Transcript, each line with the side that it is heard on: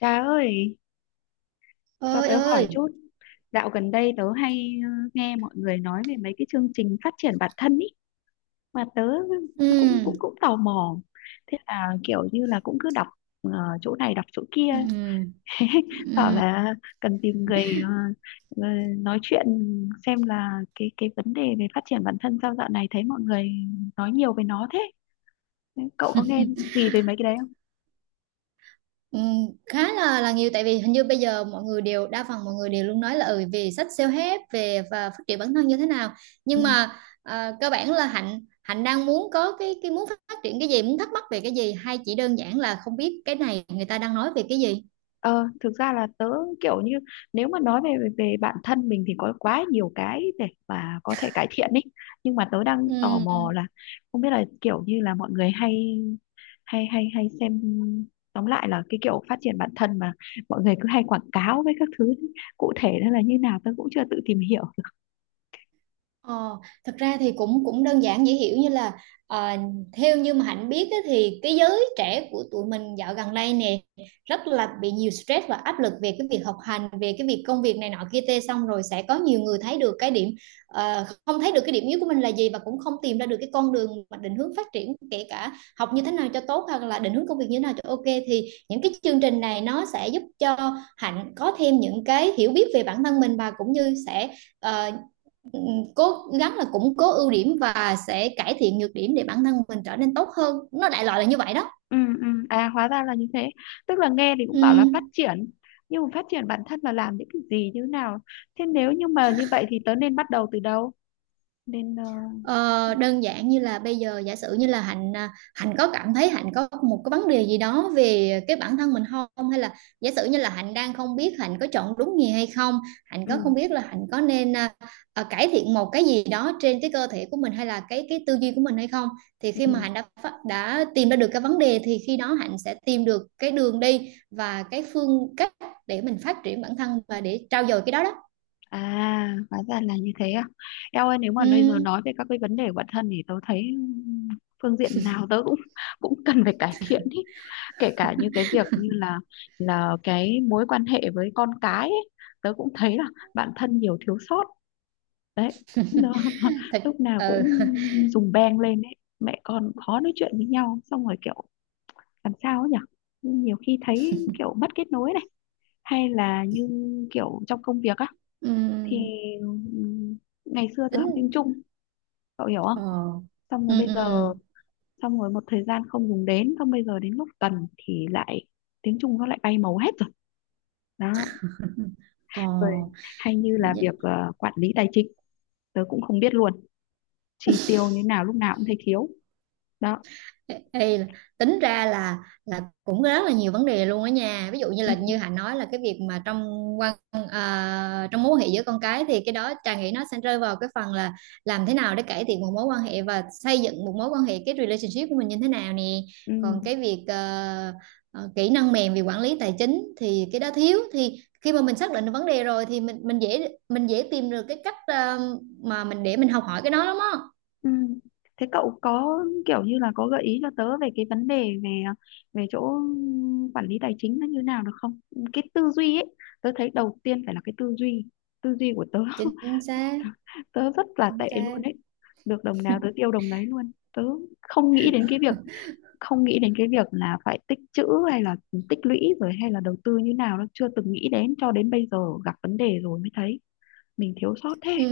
left: Trà ơi, cho
right: Ơi
left: tớ hỏi
right: ơi.
left: chút. Dạo gần đây tớ hay nghe mọi người nói về mấy cái chương trình phát triển bản thân ý mà tớ
right: ừ,
left: cũng cũng cũng tò mò. Thế là kiểu như là cũng cứ đọc ờ, chỗ này đọc chỗ kia,
right: ừ,
left: thế bảo
right: ừ,
left: là cần tìm người ờ, nói chuyện xem là cái vấn đề về phát triển bản thân sao dạo này thấy mọi người nói nhiều về nó thế. Cậu có nghe gì về mấy cái đấy không?
right: ừ, khá là nhiều tại vì hình như bây giờ mọi người đều đa phần mọi người đều luôn nói là về sách self-help về và phát triển bản thân như thế nào
left: Ừ.
right: nhưng mà cơ bản là Hạnh Hạnh đang muốn có cái muốn phát triển cái gì, muốn thắc mắc về cái gì, hay chỉ đơn giản là không biết cái này người ta đang nói về cái gì.
left: Ờ, thực ra là tớ kiểu như nếu mà nói về về bản thân mình thì có quá nhiều cái để mà có thể cải thiện ý, nhưng mà tớ đang tò
right: ừ,
left: mò là không biết là kiểu như là mọi người hay hay hay hay xem, tóm lại là cái kiểu phát triển bản thân mà mọi người cứ hay quảng cáo với các thứ cụ thể nó là như nào tớ cũng chưa tự tìm hiểu.
right: Ờ, thật ra thì cũng cũng đơn giản dễ hiểu, như là ờ, theo như mà Hạnh biết á, thì cái giới trẻ của tụi mình dạo gần đây nè rất là bị nhiều stress và áp lực về cái việc học hành, về cái việc công việc này nọ kia tê, xong rồi sẽ có nhiều người thấy được cái điểm không thấy được cái điểm yếu của mình là gì, và cũng không tìm ra được cái con đường mà định hướng phát triển, kể cả học như thế nào cho tốt hoặc là định hướng công việc như thế nào cho ok. Thì những cái chương trình này nó sẽ giúp cho Hạnh có thêm những cái hiểu biết về bản thân mình và cũng như sẽ ờ, ừ, cố gắng là củng cố ưu điểm và sẽ cải thiện nhược điểm để bản thân mình trở nên tốt hơn. Nó đại loại là như vậy đó.
left: Ừ. À, hóa ra là như thế, tức là nghe thì cũng bảo là
right: ừ.
left: phát triển nhưng mà phát triển bản thân là làm những cái gì, như thế nào? Thế nếu như mà như vậy thì tớ nên bắt đầu từ đâu, nên
right: Ờ, đơn giản như là bây giờ giả sử như là Hạnh Hạnh có cảm thấy Hạnh có một cái vấn đề gì đó về cái bản thân mình không, hay là giả sử như là Hạnh đang không biết Hạnh có chọn đúng nghề hay không, Hạnh có không
left: ừ
right: biết là Hạnh có nên cải thiện một cái gì đó trên cái cơ thể của mình hay là cái tư duy của mình hay không. Thì khi mà Hạnh
left: ừ
right: đã tìm ra được cái vấn đề thì khi đó Hạnh sẽ tìm được cái đường đi và cái phương cách để mình phát triển bản thân và để trau dồi cái đó đó.
left: à hóa ra là như thế à. Eo ơi, nếu mà bây giờ
right: Ừm,
left: nói về các cái vấn đề của bản thân thì tôi thấy phương diện nào tớ cũng cũng cần phải cải thiện ý, kể cả như cái việc như là cái mối quan hệ với con cái ấy, tớ cũng thấy là bản thân nhiều thiếu sót đấy, nó
right: thật.
left: lúc nào
right: ừ.
left: cũng dùng beng lên ấy, mẹ con khó nói chuyện với nhau, xong rồi kiểu làm sao ấy nhỉ, nhiều khi thấy kiểu mất kết nối này, hay là như kiểu trong công việc á thì
right: Ừm,
left: ngày xưa tớ học tiếng
right: tính.
left: Trung, cậu hiểu không,
right: Ờ.
left: xong
right: Ừ,
left: rồi bây giờ
right: ừ.
left: xong rồi một thời gian không dùng đến, xong bây giờ đến lúc cần thì lại tiếng Trung nó lại bay màu hết rồi đó.
right: Ừ. Ờ.
left: Rồi hay như là việc quản lý tài chính, tớ cũng không biết luôn, chi tiêu như nào lúc nào cũng thấy thiếu đó.
right: Ê, ê, là- tính ra là cũng rất là nhiều vấn đề luôn đó nha. Ví dụ như
left: ừ,
right: là như Hạnh nói là cái việc mà trong quan trong mối quan hệ giữa con cái, thì cái đó Trà nghĩ nó sẽ rơi vào cái phần là làm thế nào để cải thiện một mối quan hệ và xây dựng một mối quan hệ, cái relationship của mình như thế nào nè.
left: ừ,
right: Còn cái việc kỹ năng mềm về quản lý tài chính thì cái đó thiếu, thì khi mà mình xác định được vấn đề rồi thì mình dễ mình dễ tìm được cái cách mà mình để mình học hỏi cái đó lắm á.
left: ừ. Thế cậu có kiểu như là có gợi ý cho tớ về cái vấn đề về về chỗ quản lý tài chính nó như nào được không? Cái tư duy ấy, tớ thấy đầu tiên phải là cái tư duy, tư duy của tớ
right: Chính xác.
left: tớ rất là
right: Chính
left: tệ
right: xác.
left: luôn đấy, được đồng nào tớ tiêu đồng đấy luôn, tớ không nghĩ đến cái việc không nghĩ đến cái việc là phải tích trữ hay là tích lũy rồi hay là đầu tư như nào, nó chưa từng nghĩ đến cho đến bây giờ gặp vấn đề rồi mới thấy mình thiếu sót thế.
right: Ừ.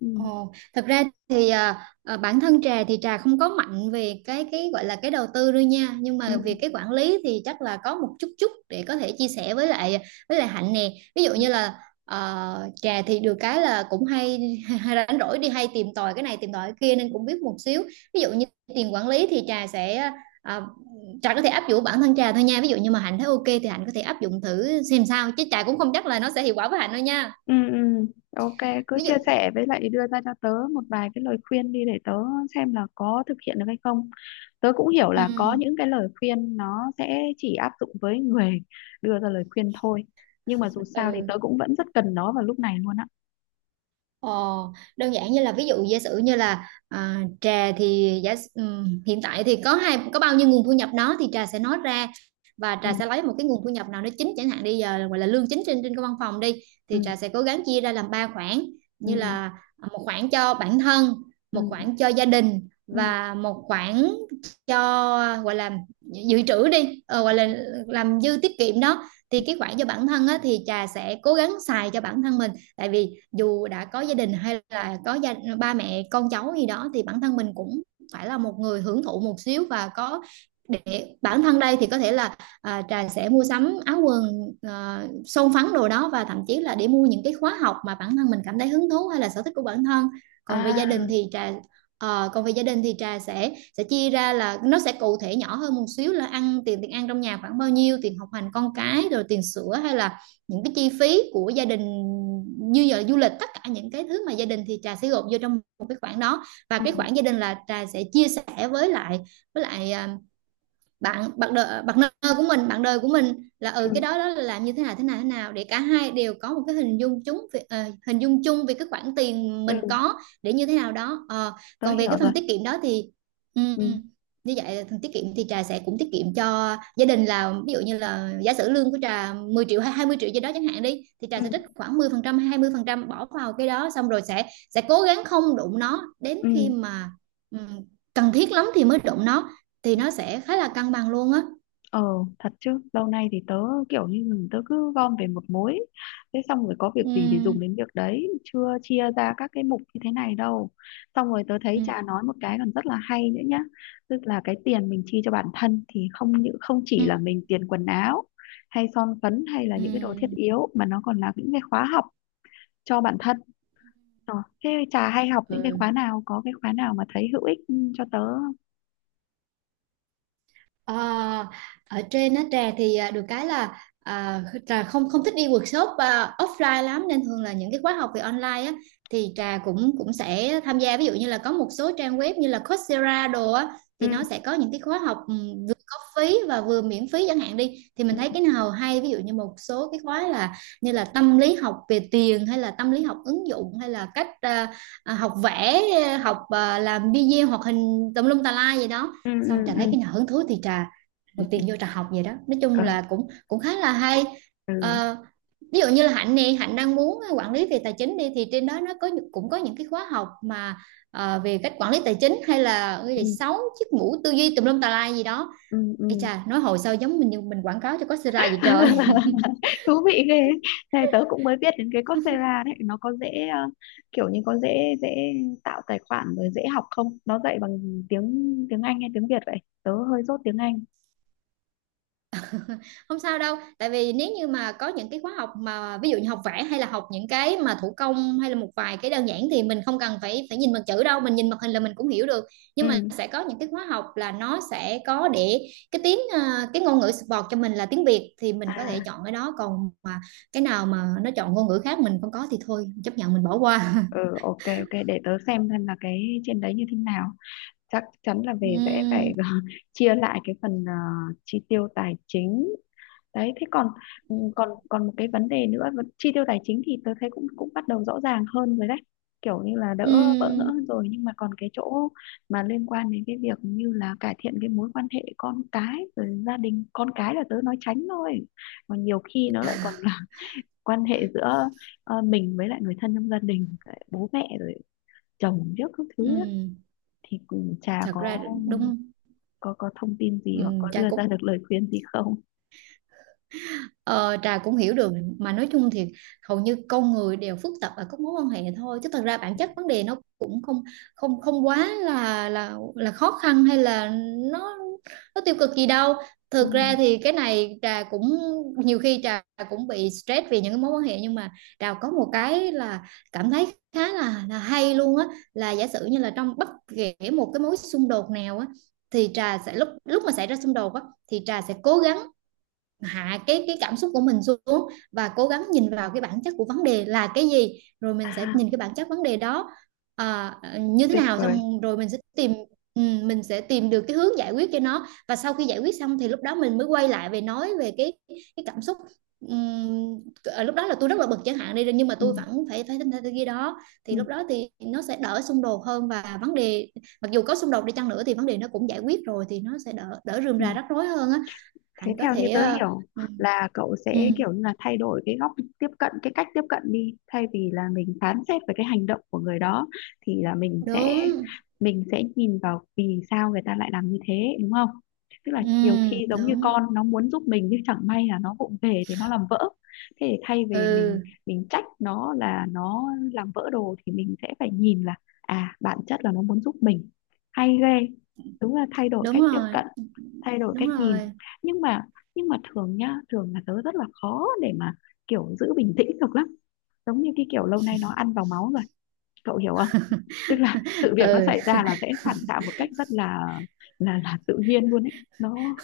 left: Ừ.
right: Ồ, thật ra thì bản thân Trà thì Trà không có mạnh về cái gọi là cái đầu tư đâu nha, nhưng mà về cái quản lý thì chắc là có một chút chút để có thể chia sẻ với lại Hạnh nè. Ví dụ
left: Ừ.
right: như là Trà thì được cái là cũng hay, hay rảnh rỗi đi hay tìm tòi cái này tìm tòi cái kia nên cũng biết một xíu. Ví dụ như tiền quản lý thì Trà sẽ à, Trà có thể áp dụng bản thân Trà thôi nha, ví dụ như mà Hạnh thấy ok thì Hạnh có thể áp dụng thử xem sao, chứ Trà cũng không chắc là nó sẽ hiệu quả với Hạnh đâu nha.
left: Ừ, ừ, ok, cứ
right: Ví dụ.
left: chia sẻ với lại đưa ra cho tớ một vài cái lời khuyên đi để tớ xem là có thực hiện được hay không. Tớ cũng hiểu
right: Ừ,
left: là có những cái lời khuyên nó sẽ chỉ áp dụng với người đưa ra lời khuyên thôi. Nhưng mà dù sao thì tớ
right: ừ.
left: cũng vẫn rất cần nó vào lúc này luôn á.
right: Ờ, đơn giản như là ví dụ giả sử như là Trà thì hiện tại thì có bao nhiêu nguồn thu nhập đó thì Trà sẽ nói ra, và
left: Ừ,
right: Trà sẽ lấy một cái nguồn thu nhập nào đó chính chẳng hạn đi, giờ là gọi là lương chính trên trên cái văn phòng đi, thì
left: ừ,
right: Trà sẽ cố gắng chia ra làm ba khoản,
left: ừ,
right: như là một khoản cho bản thân,
left: ừ,
right: một khoản cho gia đình,
left: ừ,
right: và một khoản cho gọi là dự trữ đi, gọi
left: ừ.
right: là làm dư tiết kiệm đó. Thì cái khoản cho bản thân á, thì Trà sẽ cố gắng xài cho bản thân mình, tại vì dù đã có gia đình hay là có ba mẹ con cháu gì đó thì bản thân mình cũng phải là một người hưởng thụ một xíu, và có để bản thân đây thì có thể là Trà sẽ mua sắm áo quần, son phấn đồ đó, và thậm chí là để mua những cái khóa học mà bản thân mình cảm thấy hứng thú hay là sở thích của bản thân. Còn về
left: À,
right: gia đình thì trà Còn về gia đình thì Trà sẽ chia ra, là nó sẽ cụ thể nhỏ hơn một xíu là tiền tiền ăn trong nhà khoảng bao nhiêu, tiền học hành con cái, rồi tiền sữa, hay là những cái chi phí của gia đình như giờ du lịch, tất cả những cái thứ mà gia đình thì Trà sẽ gộp vô trong một cái khoản đó. Và
left: ừ,
right: cái khoản gia đình là Trà sẽ chia sẻ với lại với lại à, bạn bạn đời, bạn nơ của mình, bạn đời của mình là ở
left: ừ,
right: cái đó đó là làm như thế nào, thế nào để cả hai đều có một cái hình dung chung về, hình dung chung về cái khoản tiền
left: ừ,
right: mình có để như thế nào đó. Ờ,
left: tớ
right: còn về
left: hiểu
right: cái
left: rồi.
right: phần tiết kiệm đó thì ừm,
left: Ừ,
right: như vậy phần tiết kiệm thì Trà sẽ cũng tiết kiệm cho gia đình, là ví dụ như là giả sử lương của Trà 10 triệu hay 20 triệu gì đó chẳng hạn đi, thì
left: ừ,
right: Trà sẽ trích khoảng 10% hay 20% bỏ vào cái đó, xong rồi sẽ cố gắng không đụng nó đến khi
left: ừ.
right: mà ừm, cần thiết lắm thì mới đụng nó, thì nó sẽ khá là cân bằng luôn á.
left: Ờ, thật chứ lâu nay thì tớ kiểu như tớ cứ gom về một mối, thế xong rồi có việc
right: Ừ.
left: gì thì dùng đến việc đấy, chưa chia ra các cái mục như thế này đâu. Xong rồi tớ thấy
right: Ừ.
left: Trà nói một cái còn rất là hay nữa nhá, tức là cái tiền mình chi cho bản thân thì không những không
right: Ừ.
left: chỉ là mình tiền quần áo hay son phấn hay là
right: Ừ.
left: những cái đồ thiết yếu mà nó còn là những cái khóa học cho bản thân. Ờ, thế Trà hay học những cái
right: Ừ.
left: khóa nào, có cái khóa nào mà thấy hữu ích cho tớ không?
right: Ờ, ở trên á Trà thì được cái là Trà không không thích đi workshop offline lắm, nên thường là những cái khóa học về online á thì Trà cũng cũng sẽ tham gia, ví dụ như là có một số trang web như là Coursera đồ á, thì nó sẽ
left: Ừ.
right: có những cái khóa học vừa có phí và vừa miễn phí chẳng hạn đi, thì
left: Ừ.
right: mình thấy cái nào hay, ví dụ như một số cái khóa là như là tâm lý học về tiền, hay là tâm lý học ứng dụng, hay là cách học vẽ, học làm video hoạt hình tùm lum tà lai gì đó.
left: Ừ.
right: Xong Trà thấy
left: Ừ.
right: cái nào hứng thú thì một
left: Ừ.
right: tiền vô Trà học vậy đó, nói chung
left: ừ,
right: là cũng cũng khá là hay.
left: ừ.
right: Ờ, ví dụ như là Hạnh nè, Hạnh đang muốn quản lý về tài chính đi thì trên đó nó có cũng có những cái khóa học mà về cách quản lý tài chính, hay là cái
left: ừ.
right: gì sáu chiếc mũ tư duy tùm lum tà lai gì đó. Ê
left: Ừm.
right: chà, nói hồi sao giống mình như mình quảng cáo cho Coursera vậy trời.
left: Thú vị ghê ấy. Này tớ cũng mới biết đến cái Coursera đấy, nó có dễ kiểu như có dễ dễ tạo tài khoản rồi dễ học không? Nó dạy bằng tiếng tiếng Anh hay tiếng Việt vậy? Tớ hơi dốt tiếng Anh.
right: Không sao đâu, tại vì nếu như mà có những cái khóa học mà ví dụ như học vẽ, hay là học những cái mà thủ công, hay là một vài cái đơn giản thì mình không cần phải phải nhìn bằng chữ đâu, mình nhìn màn hình là mình cũng hiểu được. Nhưng mà
left: Ừ.
right: sẽ có những cái khóa học là nó sẽ có để cái tiếng cái ngôn ngữ support cho mình là tiếng Việt thì mình có
left: À,
right: thể chọn cái đó, còn mà cái nào mà nó chọn ngôn ngữ khác mình không có thì thôi chấp nhận mình bỏ qua.
left: ừ, ok ok, để tớ xem là cái trên đấy như thế nào. Chắc chắn là về sẽ phải
right: Ừm.
left: chia lại cái phần chi tiêu tài chính đấy. Thế còn còn còn một cái vấn đề nữa, vấn- chi tiêu tài chính thì tôi thấy cũng cũng bắt đầu rõ ràng hơn rồi đấy, kiểu như là đỡ bỡ ngỡ hơn
right: Ừm.
left: rồi, nhưng mà còn cái chỗ mà liên quan đến cái việc như là cải thiện cái mối quan hệ con cái rồi gia đình, con cái là tớ nói tránh thôi, còn nhiều khi nó lại còn là quan hệ giữa mình với lại người thân trong gia đình, bố mẹ rồi chồng trước các thứ á.
right: Ừm.
left: Thì cũng chả
right: Thật ra.
left: có
right: Đúng.
left: có thông tin gì hoặc có đưa ra
right: Cũng.
left: được lời khuyên gì không?
right: Ờ, Trà cũng hiểu được, mà nói chung thì hầu như con người đều phức tạp ở các mối quan hệ thôi, chứ thật ra bản chất vấn đề nó cũng không, không quá là là khó khăn hay là nó nó tiêu cực gì đâu.
left: Ừ.
right: Thực ra thì cái này Trà cũng nhiều khi Trà cũng bị stress vì những cái mối quan hệ, nhưng mà Trà có một cái là cảm thấy khá là hay luôn á, là giả sử như là trong bất kể một cái mối xung đột nào á thì Trà sẽ lúc lúc mà xảy ra xung đột á thì Trà sẽ cố gắng hạ Cái cảm xúc của mình xuống, và cố gắng nhìn vào cái bản chất của vấn đề là cái gì, rồi
left: À,
right: mình sẽ nhìn cái bản chất vấn đề đó à, như thế
left: tuyệt
right: nào,
left: vời.
right: xong rồi mình sẽ tìm, ừ, mình sẽ tìm được cái hướng giải quyết cho nó. Và sau khi giải quyết xong thì lúc đó mình mới quay lại về nói về cái cảm xúc. Ừm, lúc đó là tôi rất là bực chẳng hạn đi, nhưng mà tôi
left: Ừ.
right: vẫn phải phải thế kia đó,
left: Ừ,
right: thì lúc đó thì nó sẽ đỡ xung đột hơn. Và vấn đề, mặc dù có xung đột đi chăng nữa, thì vấn đề nó cũng giải quyết rồi, thì nó sẽ đỡ đỡ rườm
left: ừ.
right: rà rắc rối hơn á.
left: Thế
right: Hạnh có
left: theo như
right: thể
left: tớ hiểu
right: ừ,
left: là cậu
right: ừ,
left: sẽ kiểu như là thay đổi cái góc tiếp cận, cái cách tiếp cận, đi thay vì là mình phán xét về cái hành động của người đó thì là
right: đúng,
left: mình sẽ nhìn vào vì sao người ta lại làm như thế, đúng không? Tức là nhiều khi
right: ừ,
left: giống như
right: đúng,
left: con nó muốn giúp mình nhưng chẳng may là nó vụng về thì nó làm vỡ, thế thì thay vì mình
right: ừ,
left: trách nó là nó làm vỡ đồ thì mình sẽ phải nhìn là à, bản chất là nó muốn giúp mình. Hay ghê, đúng là thay đổi
right: đúng
left: cách tiếp
right: rồi,
left: cận, thay đổi
right: đúng
left: cách nhìn.
right: rồi,
left: nhưng mà nhưng mà thường nhá, thường là tớ rất là khó để mà kiểu giữ bình tĩnh được lắm, giống như cái kiểu lâu nay nó ăn vào máu rồi, cậu hiểu không, tức là sự việc nó
right: ừ,
left: xảy ra là sẽ phản xạ một cách rất là tự nhiên luôn ấy, nó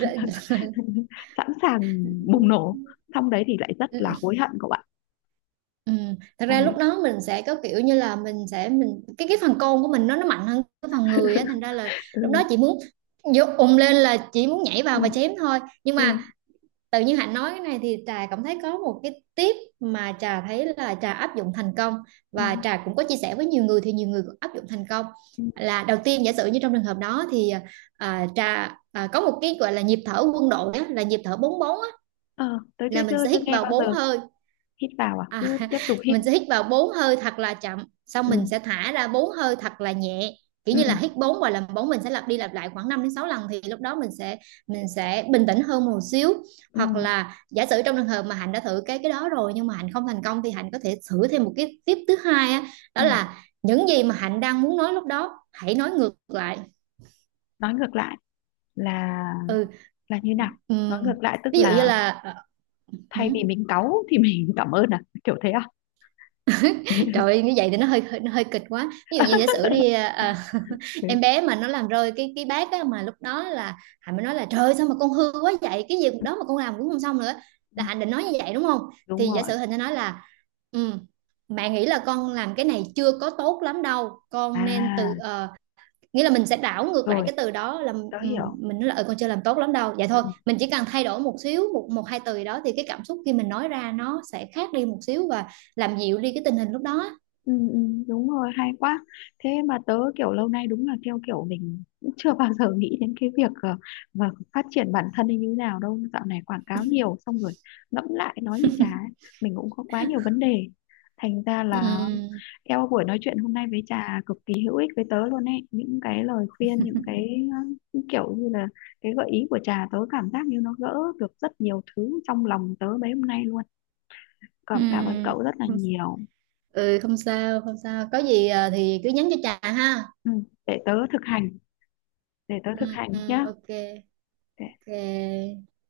right: Rồi-
left: sẵn sàng bùng nổ, xong đấy thì lại rất là hối hận cậu ạ,
right: ừ. Thật
left: sau
right: ra lúc
left: đấy
right: đó mình sẽ có kiểu như là mình cái phần côn của mình nó mạnh hơn cái phần người á, thành ra là lúc đó
left: ừ.
right: chị muốn vô ùm lên, là chỉ muốn nhảy
left: Ừ.
right: vào và chém thôi. Nhưng
left: Ừ.
right: mà tự nhiên Hạnh nói cái này thì Trà cảm thấy có một cái tip mà Trà thấy là Trà áp dụng thành công,
left: Ừ.
right: và Trà cũng có chia sẻ với nhiều người thì nhiều người cũng áp dụng thành công.
left: Ừ.
right: Là đầu tiên, giả sử như trong trường hợp đó thì, à, Trà à, có một cái gọi là nhịp thở quân đội á, là nhịp thở 4-4 á,
left: Ờ, tớ chưa
right: là mình
left: chưa
right: sẽ
left: chưa
right: hít
left: nghe
right: vào
left: bao
right: bốn
left: giờ.
right: hơi
left: Hít vào à, cứ
right: À,
left: tiếp tục hít?
right: mình sẽ hít vào bốn hơi thật là chậm, xong
left: Ừ.
right: mình sẽ thả ra 4 hơi thật là nhẹ, kiểu
left: Ừ.
right: như
left: Ừ.
right: là hít bốn và làm bốn. Mình sẽ lặp đi lặp lại khoảng 5 đến 6 lần, thì lúc đó mình sẽ bình tĩnh hơn một xíu.
left: Ừ.
right: Hoặc là giả sử trong trường hợp mà Hạnh đã thử cái đó rồi nhưng mà Hạnh không thành công, thì Hạnh có thể thử thêm một cái tiếp thứ hai á.
left: Ừ.
right: Đó là những gì mà Hạnh đang muốn nói, lúc đó hãy nói ngược lại.
left: Nói ngược lại là
right: Ừ,
left: như nào? Nói
right: ừm,
left: ngược lại tức
right: ví dụ như
left: là
right: là, ừ,
left: thay vì mình cáu thì mình cảm ơn à, kiểu thế à?
right: trời ơi, như vậy thì nó hơi hơi- nó hơi kịch quá. Ví dụ như giả sử đi, em bé mà nó làm rơi cái bát á, mà lúc đó là Hạnh mới nói là: trời ơi, sao mà con hư quá vậy, cái việc đó mà con làm cũng không xong nữa. Là Hạnh định nói như vậy đúng không? Thì
left: Đúng
right: giả
left: rồi.
right: sử Hạnh sẽ nói là, ừ, mẹ nghĩ là con làm cái này chưa có tốt lắm đâu, con nên
left: À
right: từ, nghĩa là mình sẽ đảo ngược lại
left: rồi,
right: cái từ đó, là,
left: tớ
right: ừ,
left: hiểu.
right: mình nói là, ừ, con chưa làm tốt lắm đâu. Vậy
left: Ừ.
right: thôi, mình chỉ cần thay đổi một xíu, một một hai từ gì đó, thì cái cảm xúc khi mình nói ra nó sẽ khác đi một xíu và làm dịu đi cái tình hình lúc đó.
left: Ừ, ừ, đúng rồi, hay quá. Thế mà tớ kiểu lâu nay đúng là theo kiểu mình cũng chưa bao giờ nghĩ đến cái việc mà phát triển bản thân như thế nào đâu, dạo này quảng cáo nhiều xong rồi ngẫm lại nói như chả ấy, mình cũng có quá nhiều vấn đề thành ra là
right: Ừ,
left: eo, buổi nói chuyện hôm nay với Trà cực kỳ hữu ích với tớ luôn ấy, những cái lời khuyên, những cái kiểu như là cái gợi ý của Trà, tớ cảm giác như nó gỡ được rất nhiều thứ trong lòng tớ mấy hôm nay luôn,
right: ừ,
left: cảm cảm ơn cậu rất là
right: không-
left: nhiều.
right: ừ, không sao, không sao, có gì à, thì cứ nhắn cho Trà ha.
left: Ừ, để tớ thực hành, để tớ thực
right: Ừ,
left: hành
right: ừ,
left: nhé.
right: ok, ok.